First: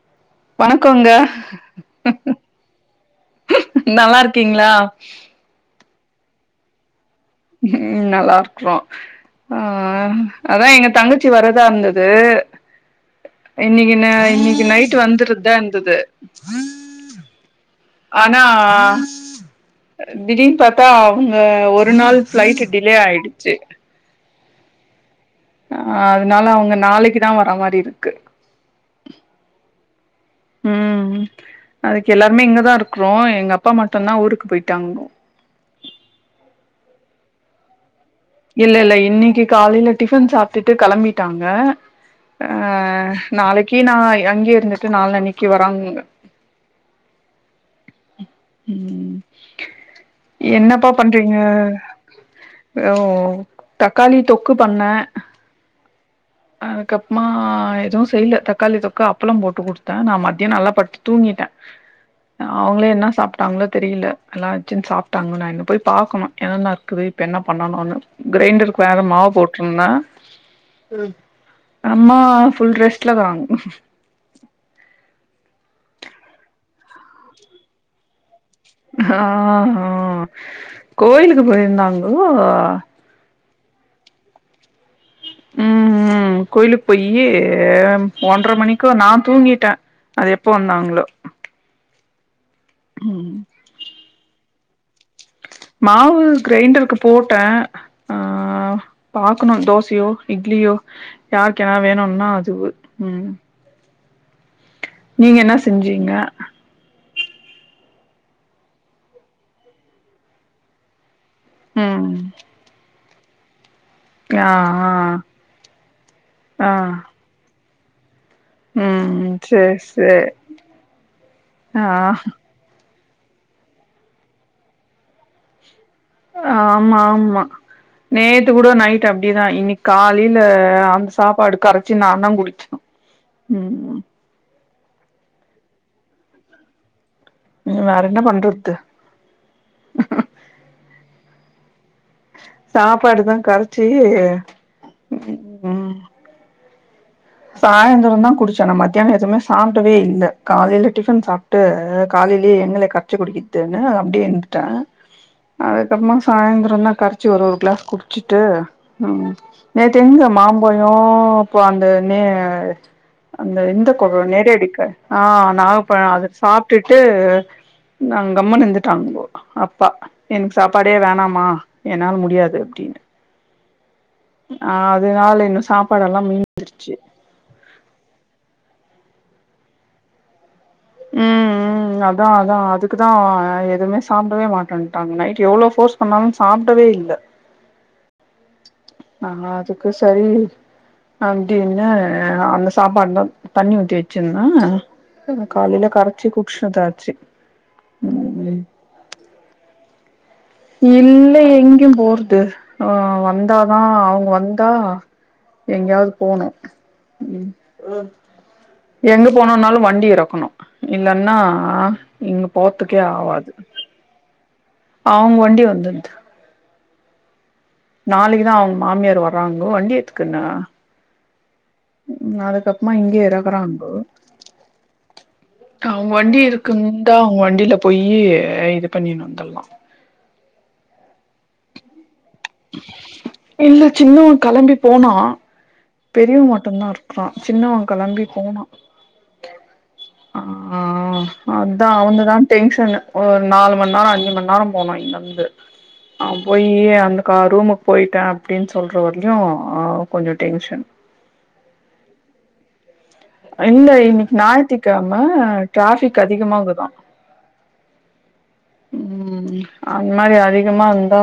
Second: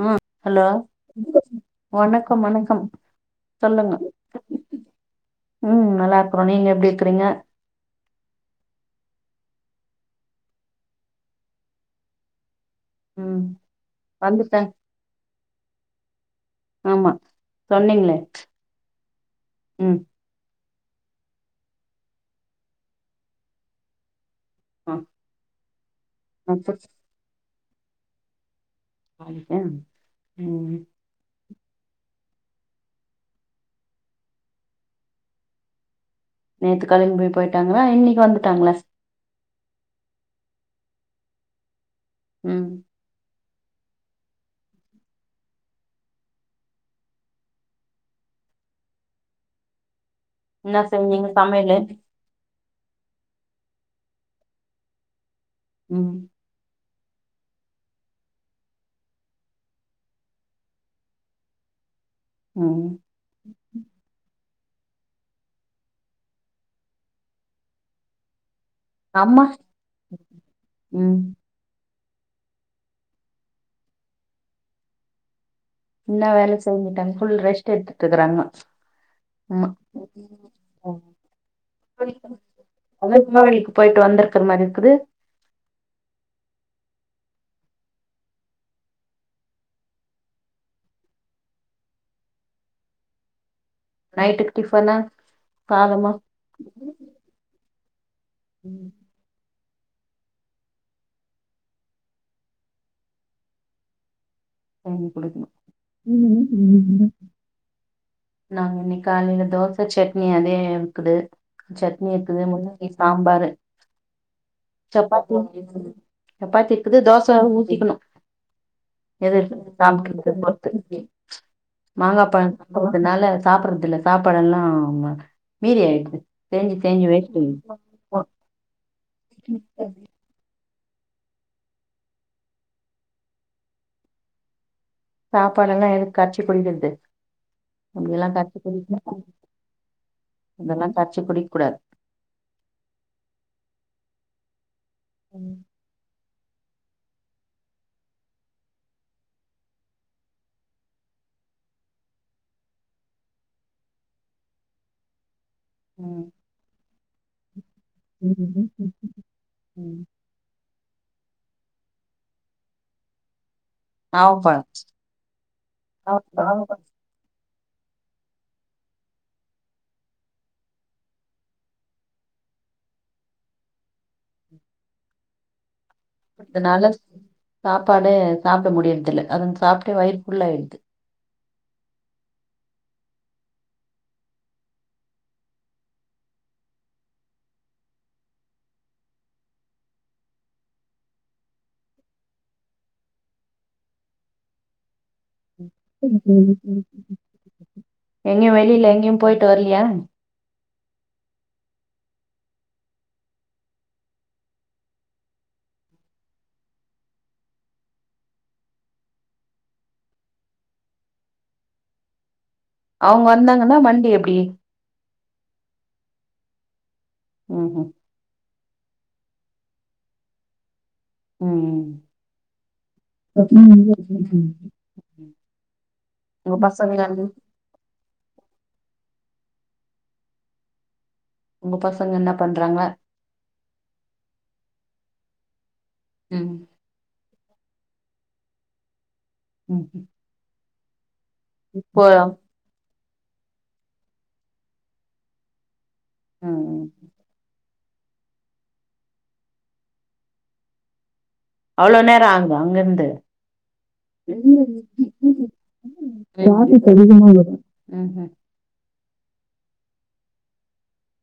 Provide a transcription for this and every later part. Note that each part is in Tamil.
ம் ஹலோ வணக்கங்க வணக்கம் வணக்கம் நல்லாருக்கீங்களா உம் நல்லா இருக்றோ நீங்க எப்டி இருக்கிறீங்க உம் நல்லா இருக்கறோ அஹ் அதான் எங்க தங்கச்சி வர்றதா இருந்தது ம் இன்னைக்கு னா வந்துட்டே இன்னைக்கு நைட் வந்துருதுதா இருந்தது ஆமா சொன்னீங்களே ஆனா ம் திடீர்னு அவங்க ஒரு நாள் ஃப்ளைட்டு டிலே ஆயிடுச்சு ஹம் ஆஹ் அதனால அவங்க நாளைக்கு தா வர மாரி இருக்கு [unintelligible] உம் ம் அதுக்கு எல்லாருமே இங்கதா இருக்கிறோ எங்க அப்பா மட்டுந்தா ஊருக்கு போயிட்டாங்க கெளம்பி போயிட்டாங்களா இன்னி இல்ல இல்ல இன்னைக்கு காலையில டிஃபன் சாப் விட்டுட்டு கெளம்பிட்டாங்க ம் ஆஹ் நாளைக்கு நா அங்கய இருந்துட்டு நாலுனைக்கு வராங்க உம் என்ன என்னப்பா செஞ்சீங்க பண்றீங்க சமையலு தக்காளி தொக்கு பண்ண ம் அதுக்கப்புறமா எதுவு செய்ல தக்காளி தொக்க அப்பளம் போட்டு குடுத்த நா மதியம் நல்லா படுத்து தூங்கிட்ட ம் அவங்களே என்ன சாப்பிட்டாங்களோ தெரில எல்லா சாப்டாங்களா போய் பாக்கணு என்னென்ன இருக்குது இப்ப என்ன பண்ணணு கிரைண்டர் வேற மாவு அம்மா போட்டிருந்த ம் அம்மா ஃபுல் ரெஸ்ட்ல தா இன்ன வேல செஞ்சட்டாங்க ஃபுல் ரெஸ்ட் எடுத்துட்டு இருக்கறாங்க அம்மா ஆஹ்ஹ கோயிலுக்கு போயிருந்தாங்கோ அதா கோவிலுக்கு போயிட்டு வந்திருக்கற மாரி இருக்குது உஹம் கோயிலுக்கு போயி ஒன்றர மணிக்கோ நா தூங்கிட்டே அது எப்போ வந்தாங்களோ ஹம் நைட்டுக்கு டிஃபன்னு மாவு கிரைண்டருக்கு போட்ட ஆஹ ம் பாக்கணு தோச சியோ இட்லியோ யாருக்குன வேணும்னா அது உம் செஞ்சு குடுக்கணு உம் உம் நாங்க இன்னிக்கு காலையில தோச சட்னி அதே இக்குது சட்னி ம் இக்குது மு சாம்பாரு ஆ ஆ சப்பாத்தி இரு ஆ சப்பாத்தி இக்குது தோச ஊ ஊத்திகணு ம் எது சேர் சேர் சாப்டது ஆ மாங்கா பழமா அதனால சாப்பிடடுறதுல சாப்பாட எல்லா மீதி ஆமா ஆமா நேத்து கூட நைட் அப்டிதா இன்னிக்கு காலைல அந்த சாப்பாடு கரச்சு நா தா குடிச்ச உம் சாப்பாடு எல்லா எதுக்கு கரச்சு குடிக்கிறருது வேற என்ன அப்டில்லா கரச்சு பண்றது குடிக்கமாட்ட அதெல்லா கா்சு குடிக் கூடாது சாப்பாடுதா கரச்சு ம் உம் சாயந்தரதா குடிச்சே நா மத்தியானம் எதுவுமே சாப்பிடவே இல்ல காலையில டிஃபன் சாப்பிட்டு காலையிலயே எங்கள கரச்சு குடிக்கதுன்னு அப்டியே இருந்துட்டே அதுக்கப்புறமா சாயந்தரம் தா கரச்சு ஒரு ஒரு கிளாஸ் குடிச்சிட்டு ம் ம் நேற்று எங்க மாம்ப [unintelligible] னே அந்த இந்த [unintelligible] ஆ நாகப்பழொ அத ஆவப்பழம் சாப்ட்டுட்டு நாங்கம்மனு இருந்துட்டாங்கோ அப்பா எனக்கு சாப்பாடே வேணாமா என்னால் முடியாது அப்டின்னு ஆ அதுனால இன்னு சாப் அதனால சாப்பாடு சாப்பட முடியனு இதுல அதன் சாப்ட்டு வயிறு ஃபுல்லாயிடுது ம் ம் அதா அதா அதுக்குதா எதுவுமே சாப்படவே மாட்டன்ட்டாங் நைட் எவ்ளோ ஃபோர்ஸ் பண்ணாலு சாப்டவே இல்ல ஆ அதுக்கு சரி அப்டின்னு அந்த சாப்பாட்ல தண்ணி ஊத்தி வெச்சிருந்த [inaudible] எங்கயு ம் வெளில எங்கயு போயிட்டு வர்லையா இல்ல எங்கயு போறது அ வந்தாதா அவங் வந்தா எங்கயாவது போணு எங்க போனுன்னாலு வண்டி இருக்கணு இல்லன்னா இங்க போறதுக்கே அவுங்க வந்தாங்கன்னா வண்டி எப்டி அவுங்க வண்டி வந்துருது ம் ம் நாளிக்குதா அவுங் மாமியார் வர்றாங்கோ வண்டி எத்துக்குண்ணு ம் அதுக்கப்பமா இங்கயே இரக்கறாங்கோ அவுங்க வண்டி உங்க பசங்க இருக்குந்தா அவுங்க வண்டீல போயி இது பண்ணினு வந்தர்லா உங்க ப இல்ல சின்னவ கெளம்பிப் போனா பெரியவ ம் மட்டுந்தா இரு அ சின்னவ களம்பி போனா ம் ஆ அதா போ அவங்கதா டென்ஷனு ஒரு நாலு மண் நேரொ அஞ்சு மண் நேரம் போணு இங்கர்ந்து அங் ம் போயி ம் அந்த கா ரூமு போய்ட்ட அப்டின் சொல்ற வர்லியு கொஞ்சொ டென்ஷன் அவ்ளோ நேரொ ஆக்தா அங்கேர்ந்து இல்ல இன்னக்கி ஞாய்த்திக்கெழம டிராஃபிக் அதிகமா வரு ம் ம் ம் அந் மாரி அதிகமார்ந்தா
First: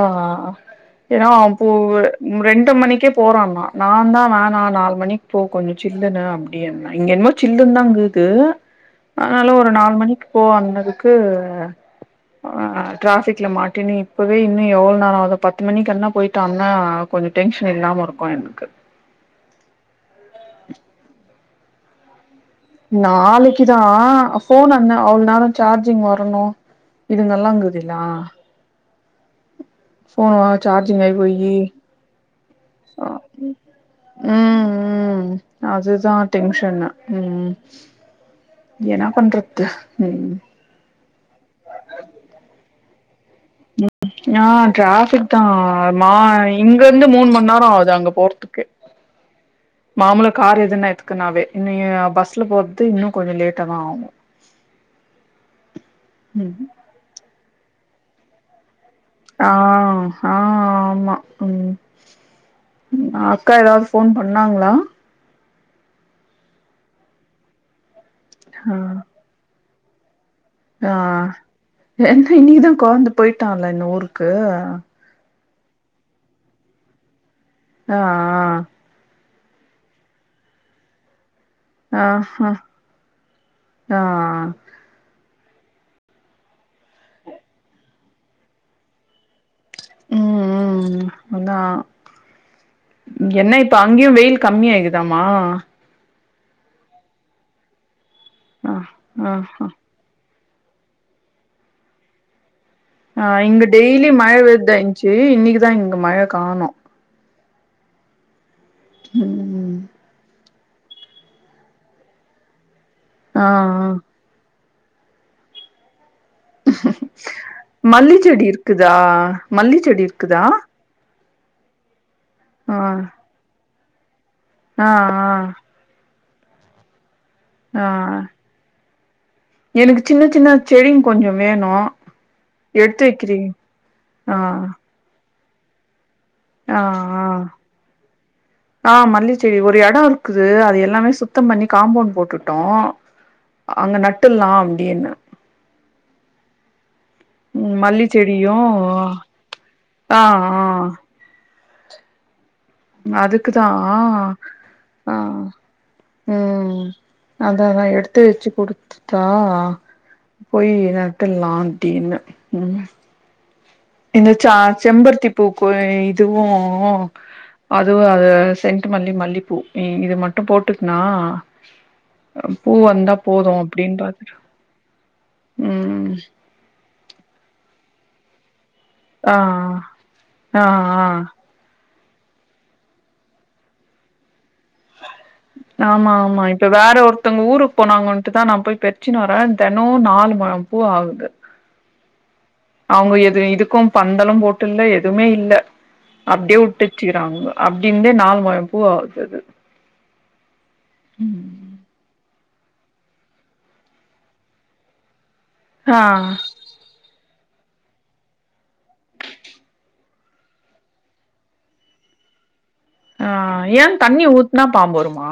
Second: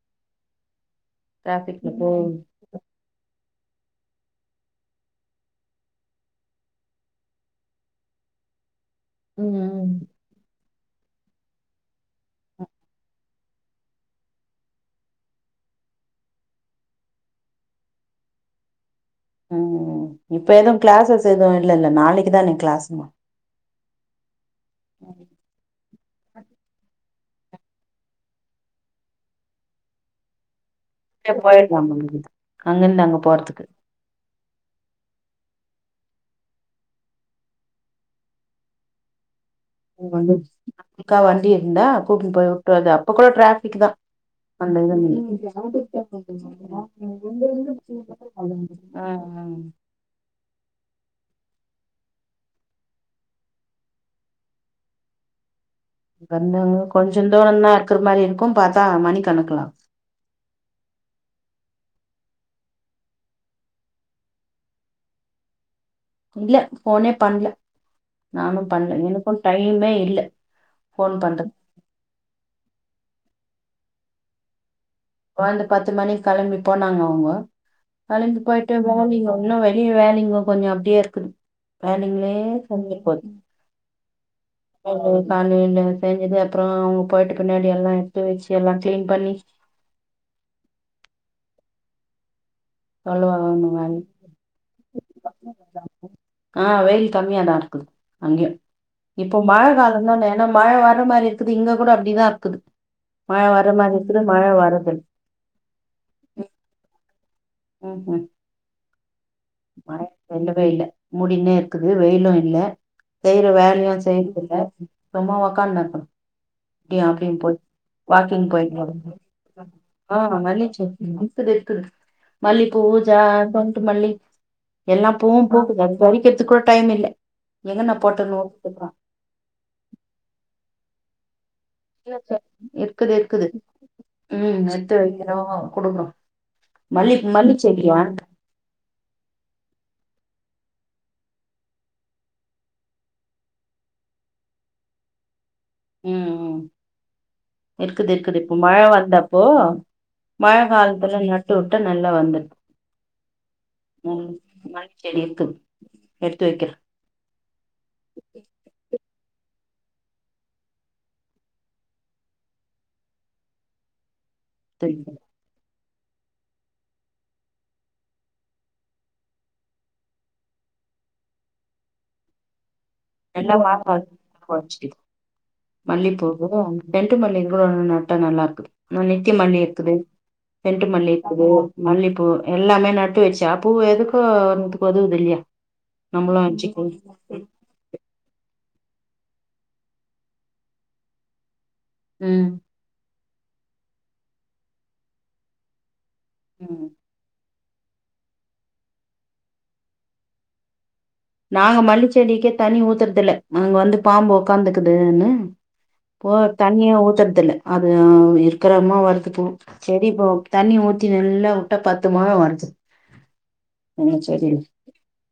ஏன்னா டிராஃபிக்ல போ [unintelligible] ரெண்டு மணிக்கே போறான்னா நாந்தா வேணா நால் மணிக் போ கொஞ்சொ சில்லுனு அப்டீன் இங்க என்மோ சில்லுன்தா [unintelligible] அனால ம் ஒரு ம் நால் மணிக்கு போ [unintelligible] க்கு ஆ ட்ராஃபிக்ல மாட்டினு இப்பவே இன்னு எவொள் நேரொ ஆதோ பத்து மணிக்கெல்லா போய்டான்னா கொஞ்சொ டென்ஷன் இல்லாம இருக்கு என்க்கு உம் இப்ப எதும் கிளாஸஸ் எதும் இல்ல இல்ல நாளைக்கு தானே கிளாஸ்மா நாளைக் [unintelligible] போன் என்ன அவ்ள நேரம் சார்ஜ் [unintelligible] வரணு இதுங்கெல்லா [unintelligible] சோ வாட் [unintelligible] அங்கிருந்து ஆ அங்க போறதுக்கு ம் ம் அதுதான் டென்ஷன்னு ம் என்ன பண்றது ம் [unintelligible] அக்கா வண்டி இருந்தா கூப்ட்டு போய் விட்டு [unintelligible] டிராபிக் தா உம் ஆ அந்த டிராபிக் தான் இது மா இங்க இருந்து மூணு மணி நேரம் ஆவுது அங்க போறதுக்கே ஆ ஆ மாமுலா கார் எதுனா எடுத்துகுன்னாவே நீங்க பஸ்ல போறது இன்னும் கொஞ்சம் லேட்டாதா ஆகும் வந்தாங்க கொஞ்சல் [unintelligible] இருக்ற மாரி இருக்கும் பாத் ஆஹ் ஆ ஆமா உம் அக்கா ஏதாவது போன் பண்ணாங்ளா இல்ல ஃபோனே பண்ல நானு பண்ல எனக்கு டை டைமே இல்ல ஃபோன் ஆஆ பண்றது என்ன இன்னிக்கிதா கொழந்த போயிட்டா ங்ல இன்னு ஊருக்கு கொழந்தை பத்து மணிக்கு களம்பி போனாங்க அவங்க ஆ களம்பி போயிட்டு மார்னிங் அவங் இன்னு வெளிய வேலைங்க கொஞ்சோ அப்டியே இருக்குது வேலைங்களே தள்ளிப்போது ஆஆ ங்களுக் காலைல செஞ்சது அப்பறோ அவங்க போயிட்டு பின்னாடி எல்லா எடுத்து வச்சு எல்லா கிளீன் பண்ணி ம் ம் அதா என்ன சொல்லுவாங்க இப்ப மேம் அங்கையு வெயில் கம்மியாயிகுதாமா ஆ வெயில் கம்மியாதா இருக்குது அங்கியு ஆ ஆ இப்போ மழை காலந்தான ஏன்னா மழை வர்ற மாரி இருக்குது இங்க கூட அப்டிதா இருக்குது, ஆ மழ இங்க வர்ற மாரி டெய்லி இருக்குது மழை மழ வரதில்ல விழுந்துதாருந்துச்சி இன்னைக்கிதா இங்க மழை காணு ம்ஹூம் ம் மழ [unintelligible] [unintelligible] மூடின்னே இருக்குது வெயிலு இல்ல ஆ செய்யுற ஆ வேலயு செய்யுறது இல்ல இப்ப தா உக்காந்தே இப்ப தா இப்டியு அப்டியு போய் மல்லி செடி வாக்கிங் போய் இருக்குதா மல்லி செடி [inaudible] ஆஹ் இருக்குதா [unintelligible] இக்குது இக்குது மல்லி ஆ பூ ஜாத ட்டு மல்லி ஆ எல்லா ஆ பூவு பூக்குது அது பறிக்க அதுக்கூட டைம் இல்ல ஆ எங்கன்னா போட்ட நோட்பன்றா எனக்கு சின்ன சின்ன செடிங்க கொஞ்சோ வேணு எடுத்து இருக்குது இருக்குது வைக்கிறீங் உம் எடுத்து வக்கி ஆமா குடுக்கறோ ஆஹ் ஆஹ் ஆஹ் மல்லி செடி ஒரு எடம் இருக் குது அது எல்லாமே சுத்தம் பண்ணி காம்பவுண்ட் போட்டுட்டோ அங்க நட்டுல்லா அப்டின்னு உம் உம் ம் மல்லி இருக்குது இருக்குது இப்போ செடியு மழ வந்தப்போ ஆ மழ ஆ காலத்துல நட்டு டா நல்லா வந்துட் அதுக்கு தா மல்லி செடி ஆஹ் இருக்குது எடுத்து உம் வைக்கிறே அததா எடுத் போய் நட்டுல்லா அப்டின்னு உம் இந்த சா எடுத்து வைக்கிறே செம்பருத்தி பூக்கு [inaudible] இதுவு அதுவு அது சென்டு மல்லி மல்லிப்பூ இது மட்டு போட்டுக்னா நல்லா வாசம் [inaudible] மல்லி ம் பூவு சென்டு மல்லி கூட [inaudible] [inaudible] நல்லா இருக்குது ந நித்தி ஆ மல்லி இருக்குது ஆ சென்ட்டு மல்லி இருக்கு மல்லிப்பூ எல்லாமே நட்டு வச்சா பூவு எதுக்கோ ஒன்னுதுக்கு ஒதவு ஆமா ஆமா இப்ப வேற ஒருத்தங்க ஊருக்கு போனாங்கன் ட்டு தா நா போய் பெர்ச்சினு வரே தெனொ நாலு மொழ பூ ஆவுது உம் அவுங்க எது இதுக்கு பந்தலும் போட்டு இல்ல எதுமே இல்ல அப்டியே வுட்டுச்சுக்கிறாங்க அப்டிந்தே நாலு மொழம் பூ ஆவுது அது நாங்க மல்லிச்செடிக்கே தண்ணி ஊத்துறதில்ல அங்க வந்து பாம்பு ஒக்காந்துக்குதுன்னு ஆ போ தண்ணியா ஊத்தற தில்ல அது அஹ இருக்கு இருக்கிரம்மா வரது பூ திபோ தண்ணி ஊத்தின்ணு நல்லா வுட்டா பத்து மொழம் வருது ஆஹ் ஏ எங்க தண்ணி செடில ஊத்துனா பாம்பு வருமா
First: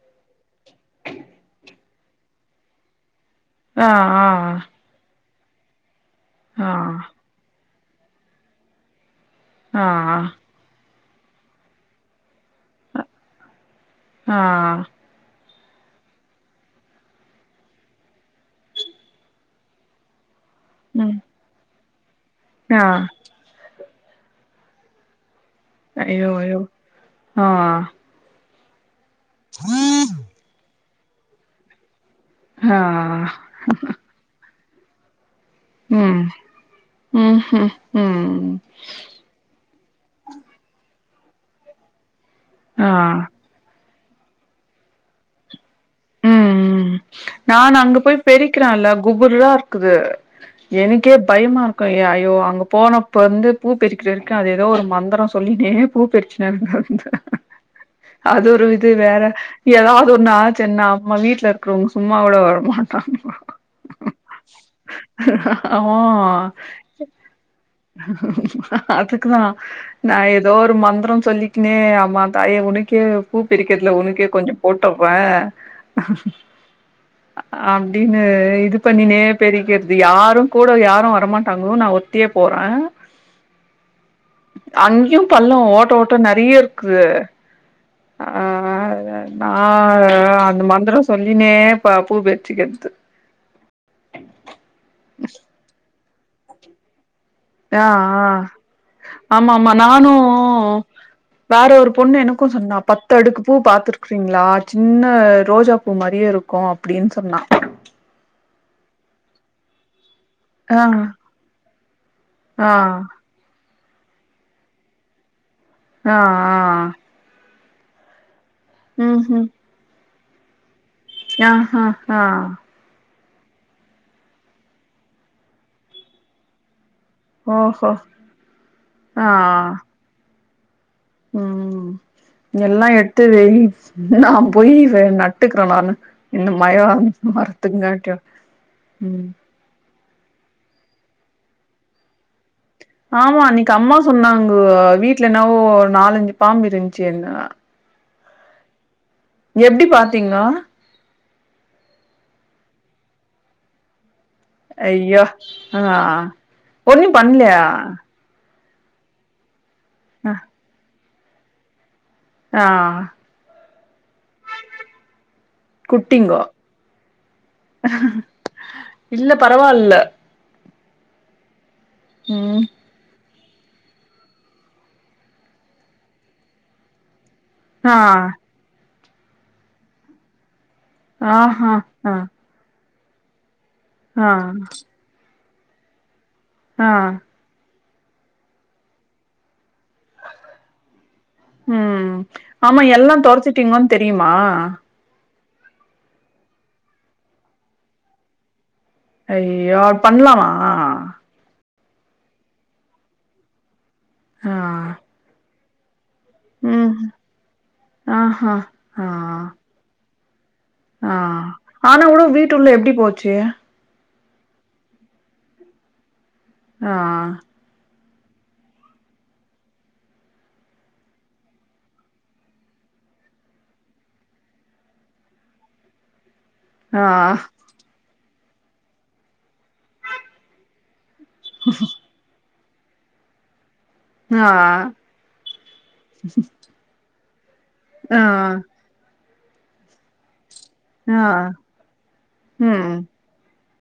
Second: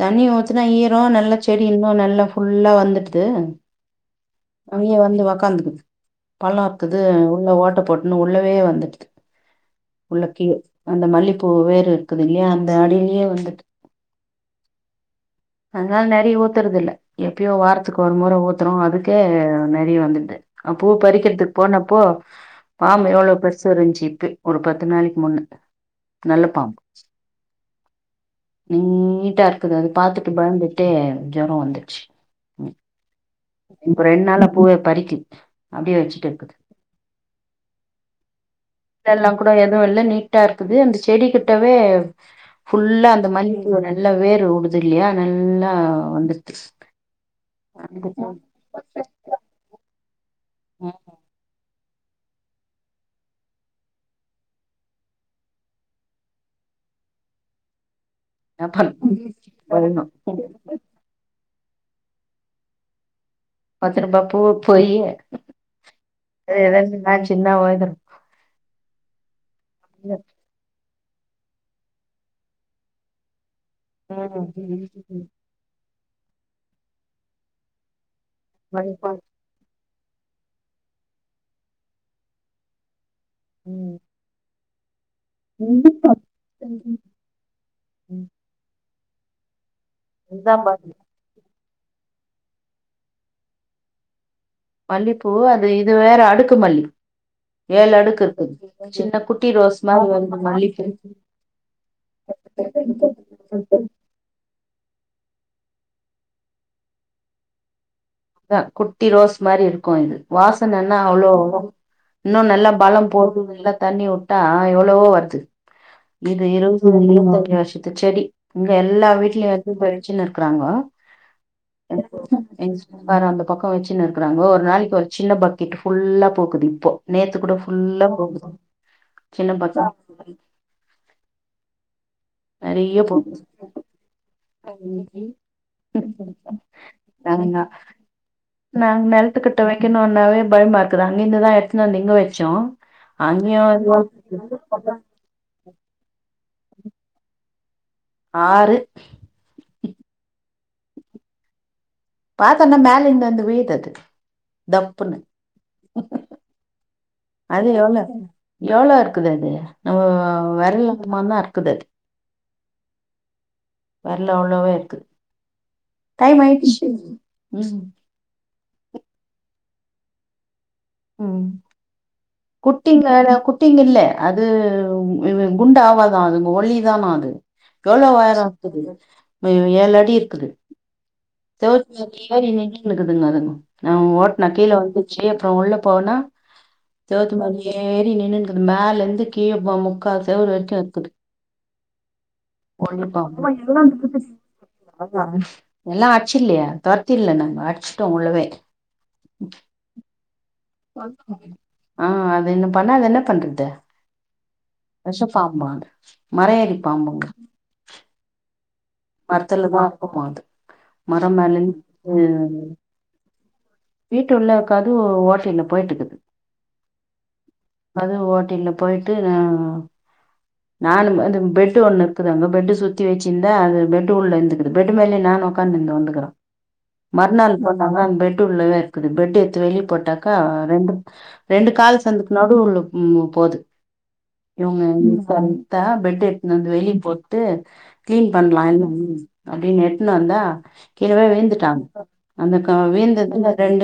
தண்ணி ஊத்துனா ஈரம் நல்லா செடி இன்னு நல்லா ஃபுல்லா வந்துட்டு ஆ ஆ து துனிய வந்து உக்காந்துக்குது ஆ பழம் இக்குது உள்ள ஓட்ட போட் போட்டுன்னு உள்ளவே வந்துடுது ஆ உள்ளக்கயே அந்த மல்லிைப்பூ வேறு இருக்குதில்லையா அந்த அடியிலயே வந்துட்டு ஆஹ் அனால நெறைய ஊத்துறதில்ல எப்யோ வாரத்துக்கு ஒரு மெற ஊத்துறோம் அதுக்கே நெறைய வந்துட்டு அ பூ ம் பறிக்கிறதுக்கு போனப் போ ஆ பாம்பு எவ்ளோ பெருசு இருஞ்சு இக்கு ஒரு பத்து நாளிக்கு முன்ன ஐயோ நல்ல ஐயோ பாம்பு ஆஹ் நீட்டா இருக்குது அது பாத்துட்டு பயந்துட்டு ஜொரம் வந்துட்ச்சு ஆஹ் இப்ப ரெண்டு நாளா பூவே பறிக அப்படியே ம் வெச்சுட்ட ம் ம் ம் எல்லா கூட எதுவு இல்ல நீட்டா இருக்குது அந்த செடி செடி கிட்டவே ஃபுல்லா ஆ அந்த மல்லி பூவ எல்லா வேர் உடுது இல்லியா நல்லா ஆஹ் வந்துருச்சு பெரிக்கிறான்லா குபரா இருக்கு கு எனக்கே பயமா ஐயோ அங்க போனப்ப வந்து பூ பெறிக்கிறது இருக்கு அது ஏதோ ஒரு மந்திரம் சொல்லினே பூ பெறிச்சினு இருந்த அது ஒரு இது வேற எதாவது பயந்தோ ஒன்னு என் அம்மா வீ்ட்ல இரு ங்க சும்மாவோடோ வரமாட்டாங்கோ பத்துருப்பா பூ போயி [unintelligible] அவ நா சின்ன [unintelligible] அதுக்குதா நா ஏதோ ஒரு மங் சொல்லிக்கனே அம்மா தாயே உனக்கே கூப் பிரிக்கிறதுல உனக்கே கொஞ்ச போட்டர்ற அப்டி னு இது மல்லிப்பூ பண்ணினே பிரிக்கறது இது யாருங்கூட யாரு வரமாட்டாங்கோ நா ஒருத்தியே போறே உம் அங்யும் பல்லம் ஓட்ட ஓட்ட நறைய இருக்குது உம் அதனா ஆஹ் அந்த பாரு மந்திர சொல்லினே [unintelligible] மல்லிப்பூ அது இது வேற அடுக்குமல்லி ஆஹ் ஆஹ் குட்டி ஆமா ஆமா ரோஸ் மாரி நானு வந்து மல்லிப்பூ வேற ஒரு பொண்ணு எனக்கு சொன்னா பத்து அடுக்கு பூ பாத்துருக்றீங்களா சின்ன ரோஜா பூ மாரியே இருக்கு அப்டின்னு சொன்னா இதா குட்டி ரோஸ் மாரி இருக்கு இது வாசனை ஆ என்ன அவ்வளோ இன்னு நல்லா ஆ பலம் போடுது ல்ல தண்ணி வுட்டா எவ்வளவோ வருது ஆ ஆ இது இருந்துமே [unintelligible] செடி இங்க எல்லா வீட்லயு எடுத்து போய் சின்னு இருக்குராங்கோ ஆஹ் ஹா ஹா வேற அந்த பக்க வச்சுன்னு இருக்கறாங்கோ ஒரு நாளைக்கு ஒரு சின்ன பக்கெட்டு ஃபுல்லா பூக்குது இப்போ நேத்து கூட ஓஹோ ஃபுல்லா பூக்குது சின்ன பக் உம் எல்லா நெறைய எடுத்து போகுது வெய் நா போயி நட்டுக்கிறநானு இந்த மகிழ மரத்துங்காட்டியு நா நெலத்துக்கட்டுவே வெக்கணும்ன்னாவே பயமா இருக்குது அங்கிருந்துதா எடுத்துனு வந்து இங்க வச்சோ ஆமா அங்கயு அன்னைக்கு அம்மா சொன்னாங்கோ வீட்ல என்னாவோ ஒரு நாலஞ்சு பாம்பு இருந்துச்சுன்னு ஆறு எப்டி பாத்தீங்கோ பாத்துன்னா மேல இருந்து வந்து விழுது அது தப்புன்னு ஐயோ ஆஹ் ஒண்ணும் பண்லையா அது எவ்ளோ எவ்ளோ இருக்குது அது ஒ வரல சும்மா தான் இருக்குது ஆஹ் வரல உள்ளவே இருக்குது டைம் குட்டிங்கோ ஆயிருச்சு பரவாயில்ல ம் குட்டிங்களா குட் குட்டிங்க இல்ல அது குண்டாவாதான் அதுங்க ஒல்லிதானா அது ஆ எவளோ உயரம் இருக்குது ஏழு அடி இருக்குது ஆஹ் ஹா ஹா இருக்குதுங்க அதுங்க நான் ஓட்டுனேன் கீழ வந்துச்சு உள்ளே போனா ஆ செவுத்து மேல ஏறி நின்னுன்குது மேலிருந்து கீழப்பம் முக்கா செவுரு வெச்சா ம் ஆம்மா எல்லா தொடச்சிட்டீங்கன் தெரியுமா எல்லா அட்சில்லியே தொர்த்திரல்ல நாங்கோ அட்ச்சிட்டோ உள்ளோவே அய்யோ பண்ணலாமா [unintelligible] ஆ அது ன்ன பண்ணாத என்ன பண்றது ஆ வெஷ பாம்பா மரம் ஏறி ம் ஆஹா ஆ மர்த்துலதா இருக்குமா அது ஆ மரம் மேல ஆனா இருந்து உள் வீட்டுள்ள எப்டி போச்சி வீட்டுள்ளக்கது ஓட்டைல போய்ட்டுக்குது ஆஹ் அது ஓட்டைல பொய்ட்டு ந நானு அது பெட்டு் ஒண்ணு இர்க்குது அங்க பெட்டு் சுத்தி வெச்சிந்தா அது பெட்டு் உள்ள இந்துக்குது பெட்டு் மேலே நானு உக்கானுந்தந்துகுறோ ஆ மர்நாள் போனாங்க பெட் உள்ளவே இர்க்குது பெட்டு் எத்து வெளி போட்டாக்கா ரெண்டு ரெண்டு கால் சந்துக்குனடு உள்ளு ம் போது ஆ ம் பெட்டெத்து வந்து வெளிய போ ட்டு ஆ க்ளீன் பண்லா அப்டின்னு எட்னுவந்தா கீழவே ஆ விழுந்துட்டா அந்த க ம் வீந்த ரெண்டு